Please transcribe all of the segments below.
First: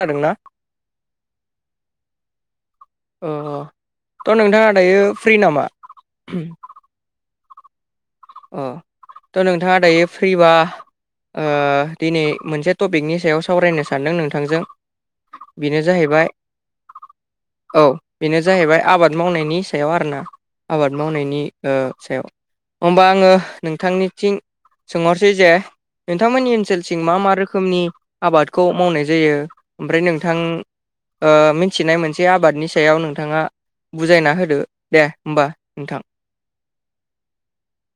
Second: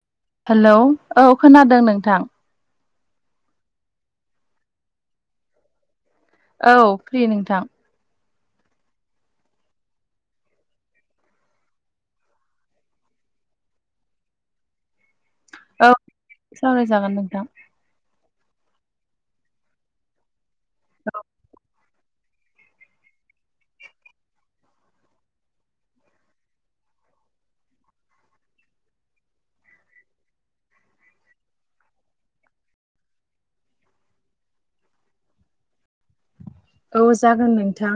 खोनादोंना? हेलौ औ खोनादों नोंथां। ओ ओ थ' नोंथाङा दायो फ्रि नामा औ फ्रि नोंथां। अ थ' नोंथाङा दायो फ्रिबा ओ दिनै मोनसे टपिकनि सायाव सावरायनो सानदों नोंथांजों। बेनो औ जाहैबाय सावरायजागोन नोंथां। औ बेनो जाहैबाय आबाद मावनायनि सायाव आरोना आबाद मावनायनि सायाव होनबा आङो नोंथांनिथिं सोंहरसै जेओ नोंथांमोननि ओनसोलथिं मा मा रोखोमनि आबादखौ मावनाय जायो। ओमफ्राय नोंथां ओ मिथिनाय मोनसे आबादनि सायाव नोंथाङा। बुजायना होदो दे होमबा नोंथां ना। ओ औ जागोन नोंथां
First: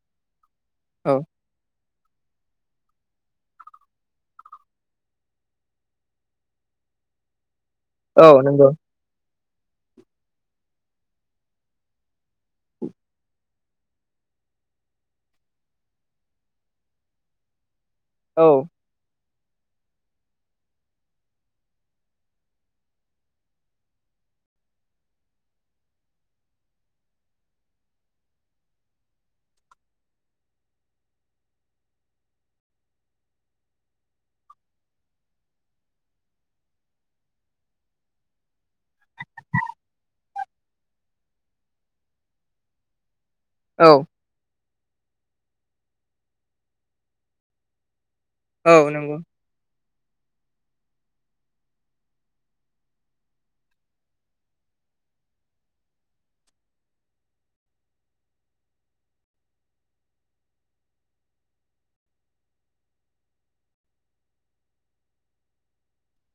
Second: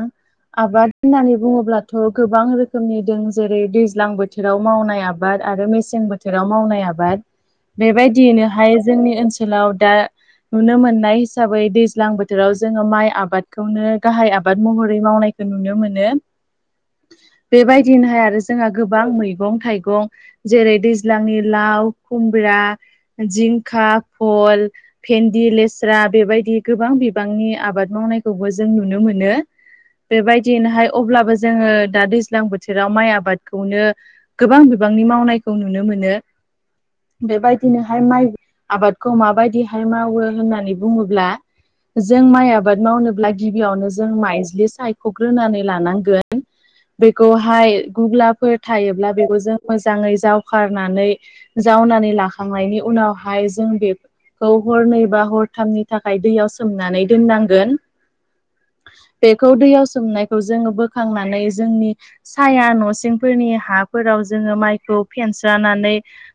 आबाद औ होननानै बुङोब्ला थ' गोबां रोखोमनि दं जेरै दैज्लां बोथोराव मावनाय आबाद आरो मेसें बोथोराव मावनाय आबाद। [inaudible] औ बेबादियैनो नंगौ हाया जोंनि ओनसोलाव दा नुनो मोननाय हिसाबै दैज्लां बोथोराव जोङो माइ आबाद खौनो गाहाय आबाद महरै मावनायखौ नुनो मोनो। बेबादिनोहाय आरो औ जोंहा गोबां मैगं थाइगं जेरै दैज्लांनि लाव, खुमब्रा जिंखा भल भेनलि लेस्रा बेबायदि गोबां बिबांनि आबाद मावनायखौबो जों नुनो मोनो। बेबायदिनोहाय अब्लाबो जोङो दा दैज्लां बोथोराव माइ आबादखौनो। गोबां बिबांनि मावनायखौ नुनो मोनो। बेबादिनोहाय माइ आबादखौ माबायदिहाय मावो होननानै बुङोब्ला जों माइ आबाद मावनोब्ला गिबियावनो औ जों माइज्लि साय ख'ग्रोनानै लानांगोन बेखौहाय गुब्लाफोर औ थायोब्ला नंगौ बेखौ जों मोजाङै जावखारनानै जावनानै लाखांनायनि उनावहाय जों बे खौ हरनै बा हरथामनि थाखाय दैयाव सोमनानै दोननांगोन। बेखौ दैयाव सोमनायखौ जोङो बोखांनानै जोंनि साया न'सिंफोरनि हाफोराव जोङो माइखौ फेनस्रानानै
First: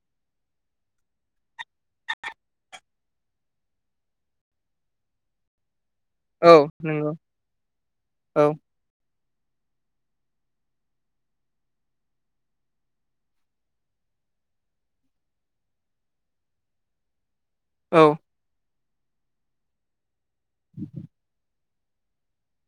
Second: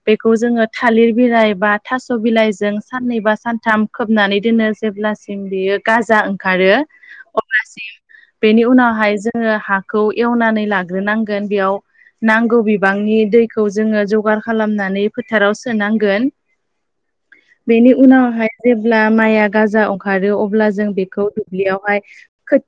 बेखौ जोङो थालिर बिलाइ बा थास' बिलाइजों साननै बा सानथाम खोबनानै दोनो जेब्लासिम बेयो गाजा ओं औ खारो नंगौ अब्लासिम औ बेनि उनावहाय जोङो हा खौ एवनानै लाग्रोनांगोन बेयाव नांगौ बिबांनि दैखौ जोङो जगार खालामनानै फोथाराव सोनांगोन [inaudible] बेनि उनावहाय जेब्ला माइआ गाजा ओंखारो अब्ला जों बे खौ दुब्लियावहाय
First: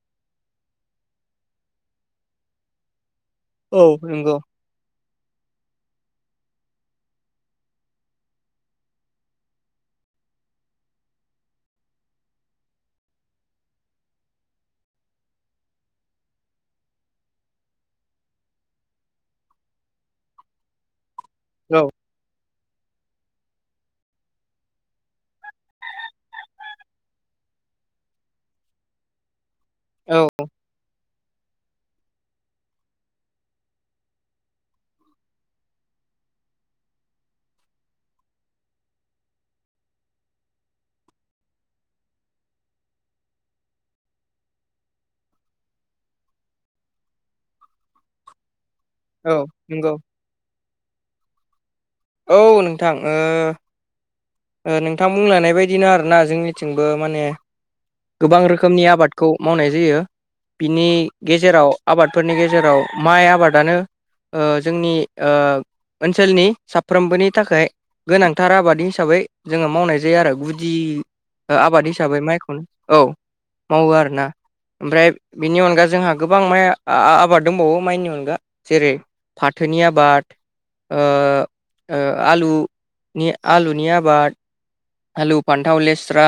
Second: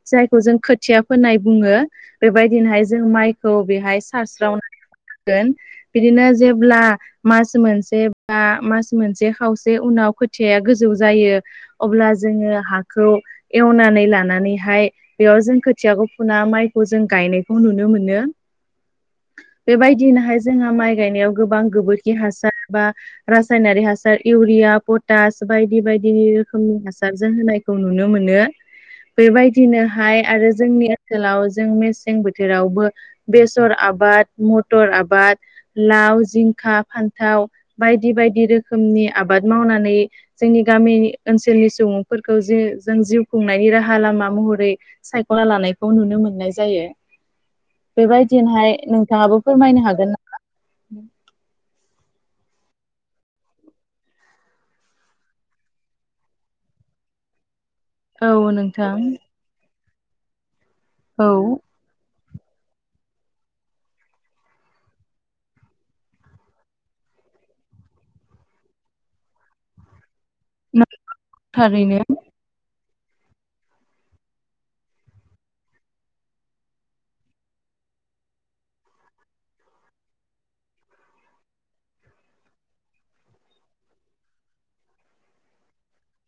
जायखौ जों खोथिया फोननाय बुङो बेबायदिनोहाय जों माइ खौ औ बेहाय नंगौ सारस्रावनानै होनांगोन बिदिनो जेब्ला मास मोनसे बा मास मोनसे खावसे उनाव खोथिया गोजौ जायो अब्ला जोङो हाखौ एवनानै लानानैहाय बेयाव जों खोथियाखौ फुना माइखौ जों गायनायखौ नुनो मोनो बेबायदिनोहाय जोंहा माइ गायनायाव गोबां औ गोबोरखि हासार बा रासायनारि हासार इउरिया पटास बायदि बायदि रोखोमनि हासार जों होनायखौ नुनो मो नो औ बेबायदिनोहाय आरो जोंनि सोखालाव जों मेसें बोथोरावबो बेसर आबाद मटर आबाद लाव जिंखा फान्थाव बायदि बायदि रोखोमनि आबाद मावनानै जोंनि गामि ओनसोलनि सुबुंफोरखौ जे जों जिउ खुंनायनि राहा लामा महरै सायख'ना लानायखौ नुनो मोननाय जायो। बेबायदिनोहाय नोंथाङाबो औ फोरमायनो नंगौ हागोन। औ नोंथां ओ ओ नोंथां बुंलायनाय बायदिनो आरोना जोंनिथिंबो माने औ गोबां रोखोमनि नोंथां आबादखौ मावनाय जायो बिनि औ गेजेराव आबाद फोरनि गेजेराव माइ आबादानो ओ जोंनि ओ ओनसोलनि साफ्रोमबोनि थाखाय गोनांथार आबाद हिसाबै जोङो मावनाय जायो आरो गु दि ओ आबाद थारैनो हिसाबै माइखौनो औ मावो आरोना। ओमफ्राय बेनि अनगा जोंहा गोबां माइ आ आबाद दंबावो माइनि अनगा जेरै फाथोनि आबाद ओ ओ आलुनि आलुनि आबाद आलु फान्थाव लेस्रा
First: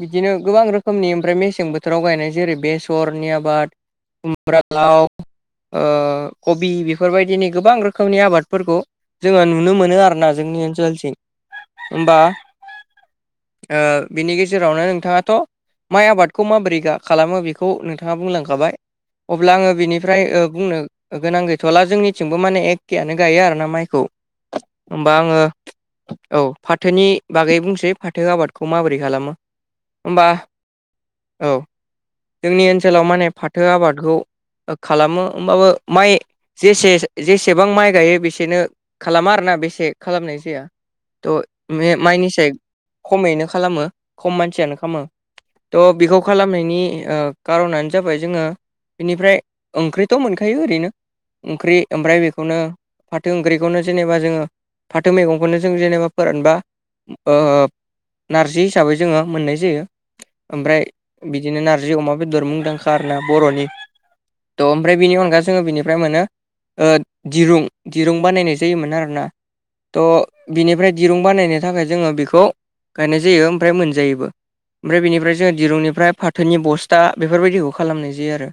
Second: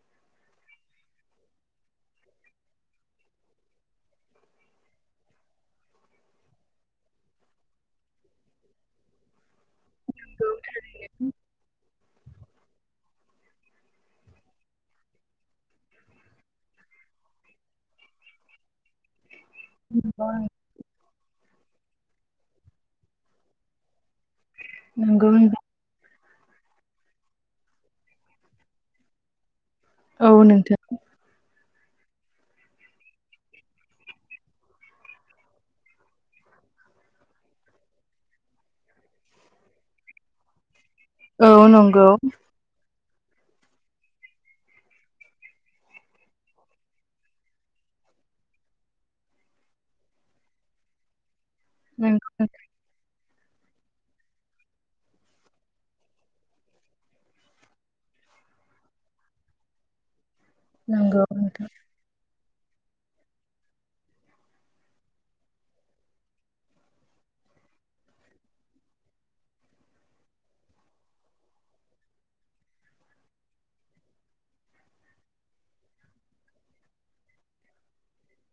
बिदिनो गोबां रोखोमनि ओमफ्राय मेसें बोथोराव गायनाय जेरै बेसरनि आबाद खुमब्रा लाव ओ कबि बेफोरबायदिनि गोबां रोखोमनि आबादफोरखौ जोङो नुनो मो नो आरोना जोंनि ओनसोलसिम ओमबा ओ बिनि गेजेरावनो नोंथाङाथ' माइ आबादखौ माबोरै गा खालामो बेखौ नोंथाङा बुंलांखाबाय। अब्ला आङो बिनिफ्राय ओ बुंनो गोनां गैथ'ला जोंनिथिंबो माने एखेयानो गायो आरोना माइखौ ओमबा नंगौ आङो नोंथां औ फाथोनि बागै बुंसै फाथो आबादखौ माबोरै खालामो। ओमबा औ नोंथां औ जोंनि ओनसोलाव माने फाथो आबादखौ खालामो होमबाबो माइ जेसे जेसेबां माइ गायो बेसेनो खालामा आरोना बेसे खालामनाय जाया। थ' औ बे नंगौ माइनिसाय खमैनो खालामो खम मानसियानो खामो। त' बेखौ खालामनायनि ओ कार'नानो जाबाय जोङो बेनिफ्राय ओंख्रिथ' मोनखायो ओरैनो ओंख्रि ओमफ्राय नंगौ बेखौनो फा थो ओंख्रिखौनो जेनेबा जोङो फाथो मैगंखौनो जों जेनेबा फोरानबा ओ नारजि हिसाबै जोङो मोननाय जायो। ओमफ्राय नंगौ बिदिनो नोंथां नारजि अमा बेदर मुंदांखा आरोना बर'नि त' ओमफ्राय बेनि अनगा जोङो बिनिफ्राय मोनो। ओ दिरुं दिरुं बानायनाय जायोमोन आरोना। त' बिनिफ्राय दिरुं बानायनो थाखाय जोङो बेखौ गायनाय जायो ओमफ्राय मोनजायोबो‌। ओमफ्राय बेनिफ्राय जोङो दिरुंनिफ्राय फाथोनि बस्था बेफोरबायदिखौ खालामनाय जायो आरो।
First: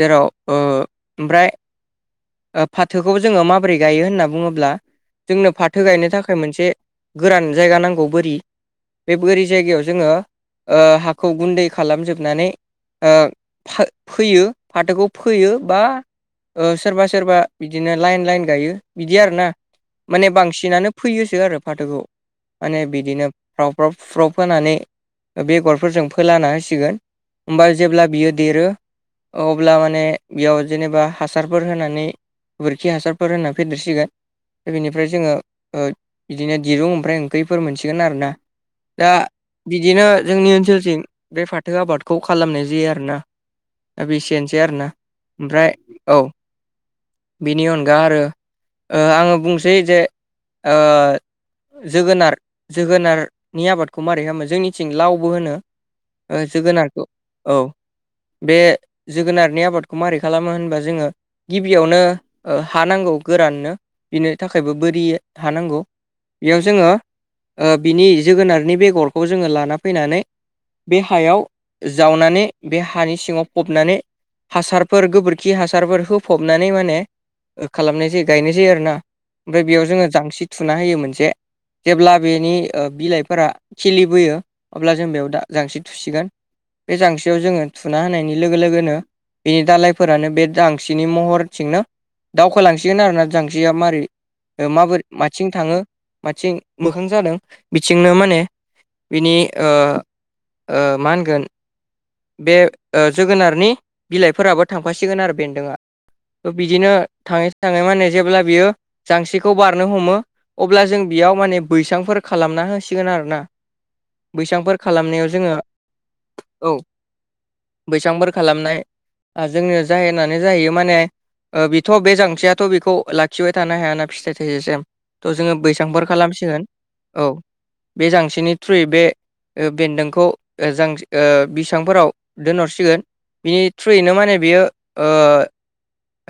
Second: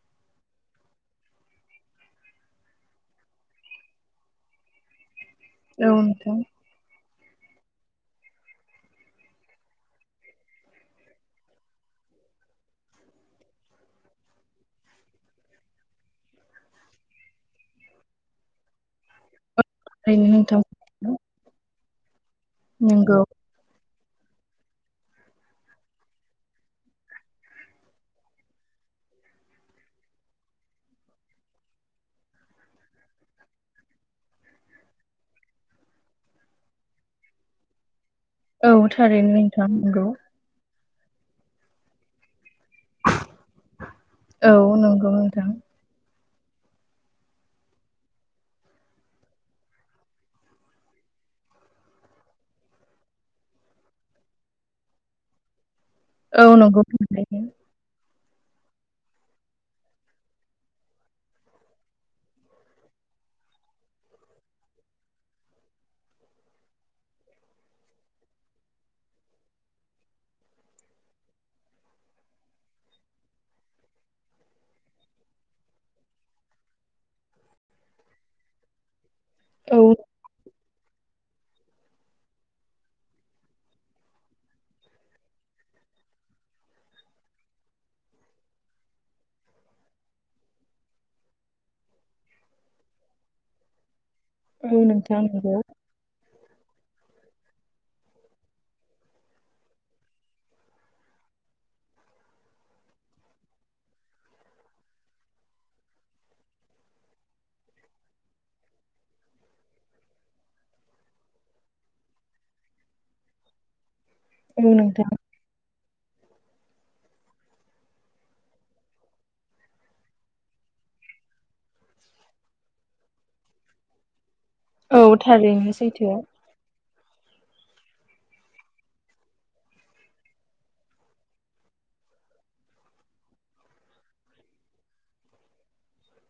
जेराव ओ ओमफ्राय ओ फाथोखौ जोङो माबोरै गायो होनना बुङोब्ला जोंनो फाथो औ गायनो नोंथां थाखाय मोनसे गोरान जायगा नांगौ बोरि। बे बोरि जायगायाव जोङो ओ हाखौ गुन्दै खालामजोबनानै ओ फोयो फाथोखौ फोयो बा ओ सोरबा सोरबा बिदिनो लाइन लाइन गायो बिदि आरो ना थारैनो माने नोंथां बांसिनानो फैयोसो आरो फाथोखौ माने नंगौ बिदिनो। फ्राव फ्राव फ्रुफ्राव फोनानै बेगरफोरजों फोलाना होसिगोन ओमबा जेब्ला बियो देरो अब्ला माने बेयाव जेनेबा हासारफोर होनानै गोबोरखि हासारफोर होनानै फेदेरसिगोन दा बेनिफ्राय जोङो ओ बिदिनो दिरुं ओमफ्राय ओंख्रिफोर मोनसिगोन आरोना औ दा थारैनो नोंथां नंगौ बिदिनो जोंनि ओनसोलथिं बे फाथो आबादखौ खालामनाय जायो आरोना दा औ बेसेनोसै आरोना नंगौ नोंथां ओमफ्राय औ बिनि अनगा आरो आंङो बुंसै जे ओ जोगोनार जोगोनारनि आबादखौ मारोरै खालामो जोंनिथिं लावबो होनो ओ औ नंगौ जोगोनारखौ थारैनो औ बे जोगोनारनि आबादखौ माबारै खालामो होनबा जोंङो गिबियावनो हानांगौ गोराननो बिनि थाखायबो बोरि हानांगौ बेयाव जोंङो बिनि जोगोनारनि बेगरखौ जोंङो लाना फैनानै बे हायाव जावनानै बे हानि सिंङाव फबनानै हासारफोर गोबोरखि हासारफोर फबनानै माने खालामनाय जायो गायनाय जायो आरो ना ओमफ्राय औ बेयाव जोंङो जांसि थुना होयो मोनसे जेब्ला बेनि बिलाइफोरा खिलिबोयो अब्ला जों बेयाव द जांसि थुसिगोन बे जांस्रियाव जोङो थुना होनायनि लोगो लोगोनो बेनि दालायफोरानो बे जांसिनि महरथिंनो दावखोलांसिगोन आरोना जांसिया माबारै औ माबोरै नोंथां नंगौ आो मथिं मोखां जादों बिथिंनो माने बिनि मा होनगोन बे जोगोनारनि बिलाइफोराबो थांफासिगोन आरो बेन्दोंआ बिदिनो थांङै थांङै मान होने जेब्ला बियो जांसिखौ बारनो हमो अब्ला जों बेयाव माने बैसांफोर खालामना होसिगोन आरो ना औ बैसांफोर नोंथां खालामनायाव जोंङो औ बैसांफोर खालामनाय जोंनि जाहै होननानै जाहैयो माने बेथ' बे जांथियाथ' बेखौ लाखिबाय थानो हायाना फिथाइ थाइजासिम औ थ जोंङो थारैनो बैसांफोर सैथो खालामसिगोन औ बे जांसिनि थ्रुयै बे बेन्दोंखौ जां बिसां फोराव दोनहरसिगोन बिनि थ्रुयैनो माने बियो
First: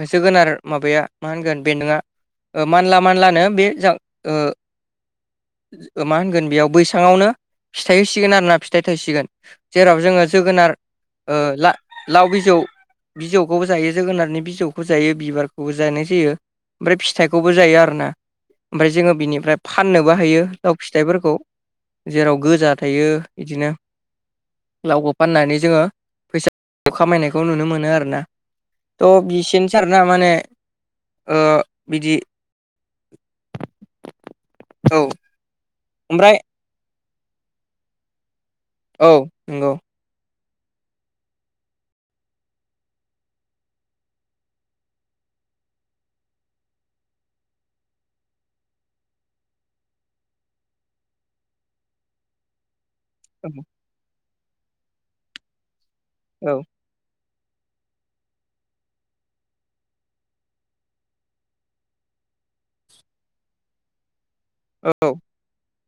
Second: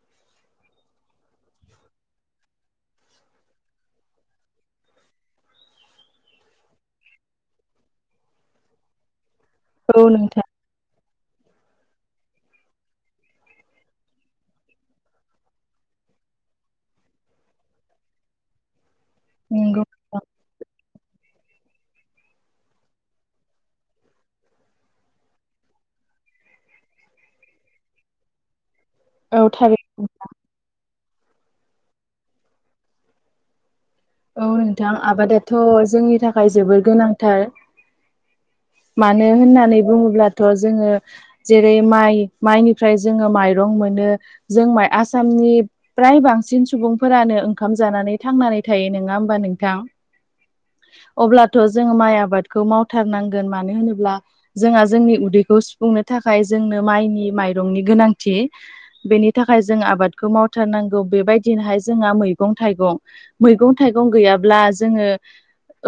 होसोगोनार माबाया मा होनगोन बे बेनदोंङा मानला मानलानो बे जा ओ मा होनगोन बेयाव बैसांवानो फिथाइ होसिगोन आरो ना फिथाइ थायसिगोन जेराव औ जोंङो नोंथां जोगोनार लाव बिजौ बिजौखौबो जायो जोगोनारनि बिजौखौ जायो बिबारखौबो जानाय जायो ओमफ्राय फिथाइखौबो जायो आरोना ओमफ्राय जोङो बिनिफ्राय नंगौ फाननो बो हायो लाउ फिथाइफोरखौ जेराव गोजा थायो बिदिनो लावखौ फाननानै जोंङो फैसा खामायनायखौ नुनो मोनो आरोना ओ औ बिसोरनो सारना थारैनो माने ओ बिदि औ नोंथां औ आबादाथ' जोंनि ओमफ्राय थाखाय जोबोर गोनांथार औ मानो नंगौ होननानै बुंङोब्लाथ' जोङो जेरै माइ माइनिफ्राय जोङो माइरं मोनो जों माइ आसामनि फ्राय बांसिन सुबुंफोरानो ओंखाम जानानै थांनानै थायो नोङा होमबा नोंथां अब्लाथ' जों माइ आबाद खौ मावथारनांगोन औ मानो होनोब्ला जोंहा जोंनि उदैखौ सुफुंनो थाखाय जोंनो माइनि माइरंनि गोनांथि बेनि थाखाय जों आबादखौ मावथारनांगौ बेबायदिनोहाय जोंहा मैगं थाइगं मैगं थाइगं गैयाब्ला जोङो औ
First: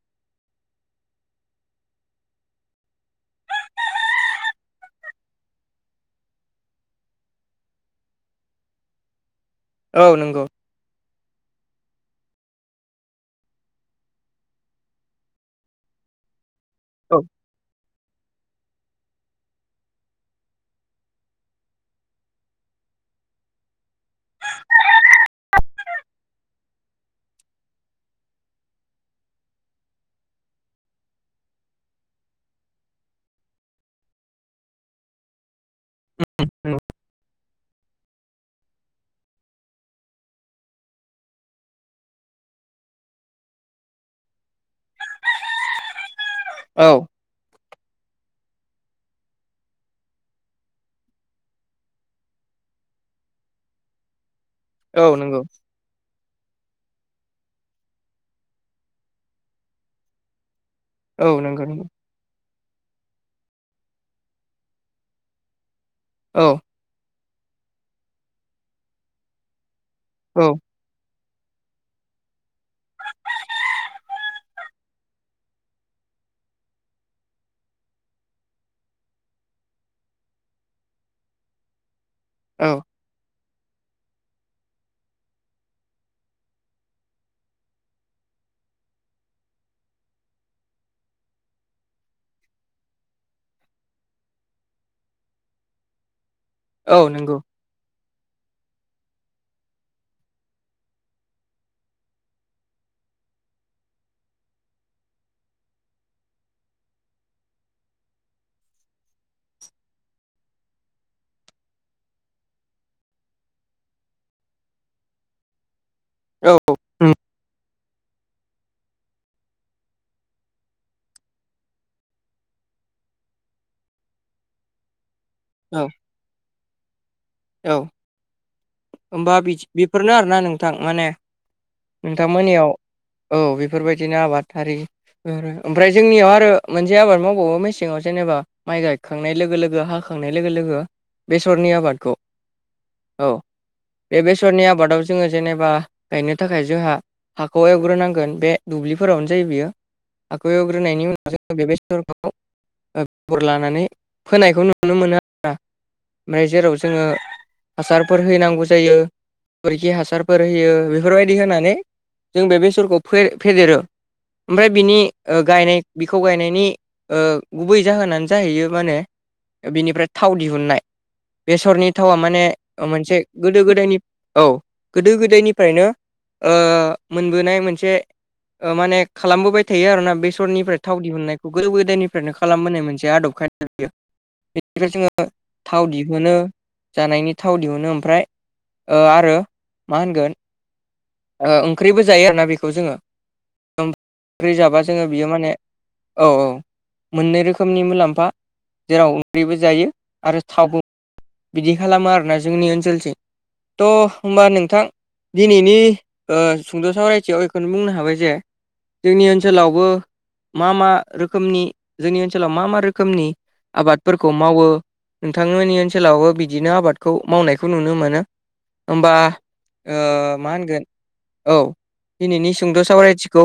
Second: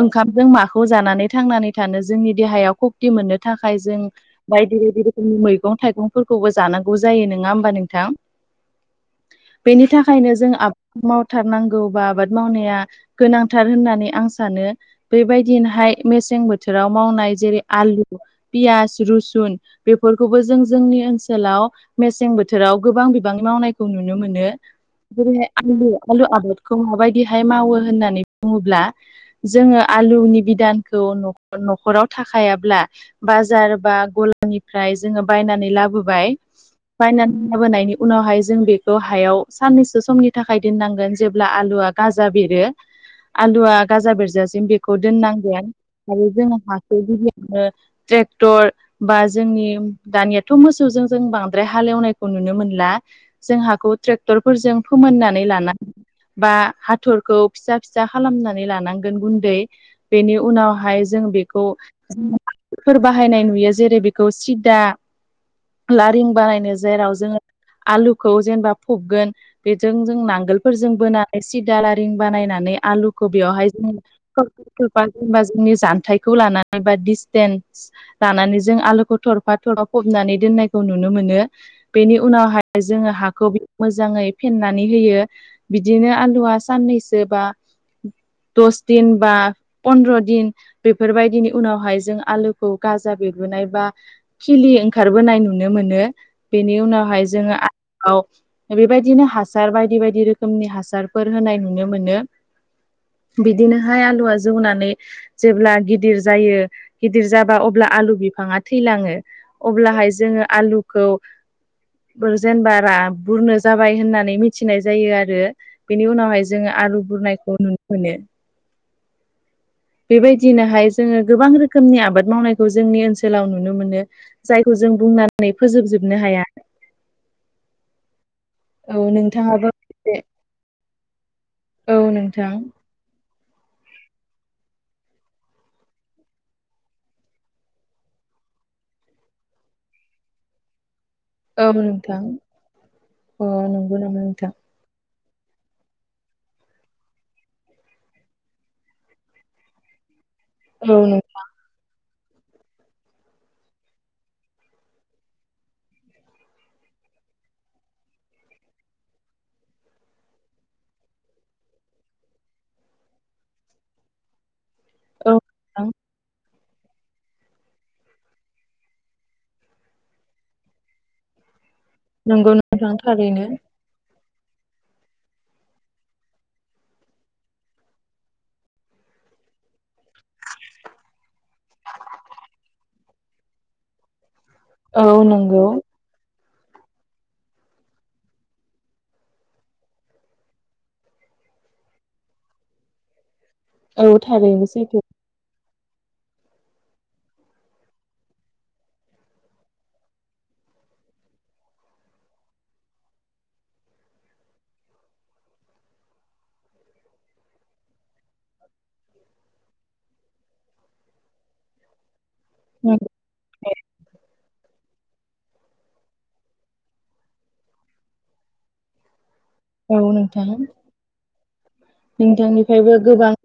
ओंखामजों माखौ जानानै थांनानै थानो जोंनि देहायाव खक्ति मोननो थाखाय जों बायदि बायदि रोखोमनि मैगं थाइगंफोरखौबो जानांगौ जायो नोङा होमबा नोंथां [inaudible] बेनि औ थाखायनो नंगौ जों आबाद मावथारनांगौ बा आबाद मावनाया गोनांथार होननानै आं सानो बेबायदिनोहाय मेसें बो बोथोराव औ मावनाय जेरै आलु पियास रुसुन बेफोरखौबो जों जोंनि ओनसोलाव मेसें बोथोराव गोबां बिबां मावनायखौ नुनो मोनो जेरैहाय आलु आलु आबादखौ माबायदिहाय मावो होननानै बुङोब्ला जोङो आलुनि बिदानखौ न' न'खराव थाखायाब्ला बाजार बा गलानिफ्राय जोङो बायनानै लाबोबाय बायनानै लाबोनायनि उनावहाय जों बेखौ हायाव साननैसो समनि थाखाय दोननांगोन जेब्ला आलुआ गाजा बेरो आलुआ गाजा बेरजासिम बेखौ दोननांगोन आरो जोंहा औ हाखौ गिबियावनो ट्रेक्टर बा जोंनि दानियाथ' मोसौजों जों बांद्राय हालेवनायखौ नुनो मोनला जोंहाखौ ट्रेक्टरफोरजों औ नंगौ फोमोननानै लाना बा हाथरखौ फिसा फिसा खालामनानै लानांगोन गुन्दै बेनि उनावहाय जों औ नंगौ बेखौ नंगौ फोर बाहायनाय नुयो जेरै बेखौ सिदा लारिं औ बानायनो जेराव जोङो आलुखौ जेनेबा फबगोन बेजों जों औ नांगोलफोरजों बोनानै सिदा लारिं बानायनानै आलुखौ बेवहाय जों [unintelligible] जेनेबा जोंनि जानथायखौ लानानै बा दिसटेन्स लानानै जों आलुखौ थरफा थरफा फबनानै दोननायखौ नुनो मोनो बेनि औ उनावहाय जोङो हाखौ मोजाङै फेन्नानै होयो बिदिनो आलुआ साननैसो बा दस दिन बा फन्द्र' दिन बेफोरबायदिनि उनावहाय जों आलुखौ गाजा बेरबोनाय बा खिलि ओंखारबोनाय नुनो मोनो बेनि औ उनावहाय नंगौ जोङो आलुआव बेबायदिनो हासार बायदि बायदि रोखोमनि हासार फोर होनाय नुनो मोनो बिदिनोहाय आलुवा जौनानै जेब्ला गिदिर जायो गिदिर जाबा अब्ला आलु बिफाङा थैलाङो अब्लाहाय जोङो आलुखौ बुरजेनबा रा बुरनो जाबाय होननानै मिथिनाय जायो आरो बेनि उनावहाय औ जोङो आलु बुरनायखौ नुनो मोनो बेबायदिनोहाय जोङो गोबां रोखोमनि आबाद मावनायखौ जोंनि ओनसोलाव नुनो मोनो जायखौ जों बुंनानै औ फोजोबजोबनो हाया औ औ होमबा बिदि नोंथाङाबो बेफोरनो एसे आरोना नोंथां माने औ नोंथां नोंथांमोननियाव औ बेफोरबायदिनो आबाद हारि ओमफ्राय जोंनियाव आरो मोनसे आबाद मावबावो मेसेङाव जेनेबा माइ गायखांनाय लोगो लोगो हाखांनाय लोगो लोगो औ बेसरनि आबादखौ नोंथां औ अ नंगौ नामा बे नोंथां बेसरनि आबादाव जोङो जेनेबा गायनो थाखाय जोंहा हाखौ एवग्रोनांगोन बे दुब्लिफोरावनो जायो बियो हाखौ औ एवग्रोनायनि नों उनाव बे बेसरखौ ओ खबर लानानै फोनायखौ नुनो मोनो आरोना ओमफ्राय जेराव जोङो हासारफोर हैनांगौ जायो बोरखि हासारफोर होयो बेफोरबायदि होनानै जों बे बेसरखौ फेदेरो ओमफ्राय बिनि औ ओ गायनाय नोंथां बिखौ गायनायनि गुबै जाहोनानै जाहैयो माने बिनिफ्राय थाव दिहुननाय बेसरनि थावा माने नंगौ नोंथां मोनसे थारैनो गोदो गोदायनि औ गोदो गोदायनिफ्रायनो ओ मोनबोनाय मोनसे ओ माने खालामबोबाय थायो आरोना बेसरनिफ्राय थाव दिहुननायखौ गोदो गोदायनिफ्रायनो खालामबोनाय मोनसे आदबखाय [unintelligible] बेनिफ्राय औ जोङो नंगौ थाव दिहुनो जानायनि थाव दिहुनो ओमफ्राय आरो मा होनगोन ओ ओंख्रिबो जायो आरोना बेखौ जोङो औ ओंख्रि थारैनो जाबा सैथो जोङो बियो माने औ औ मोननै रोखोमनि मुलाम्फा जेराव ओंख्रिबो जायो आरो थाव बिदि खालामो आरोना जोंनि ओनसोलथि त' होमबा नोंथां दिनैनि ओ सुंद' सावरायथियाव बेखौनो बुंनो हाबाय जे जोंनि ओनसोलावबो मा मा रोखोमनि जोंनि ओनसोलाव मा मा रोखोमनि आबादफोरखौ मावो नोंथांमोननि ओनसोलावबो बि बिदिनो आबादखौ मावनायखौ नुनो मोनो ओमबा औ ओ नोंथां मा होनगोन औ दिनैनि सुंद' नोंथांनिफ्रायबो गोबां सावरायथिखौ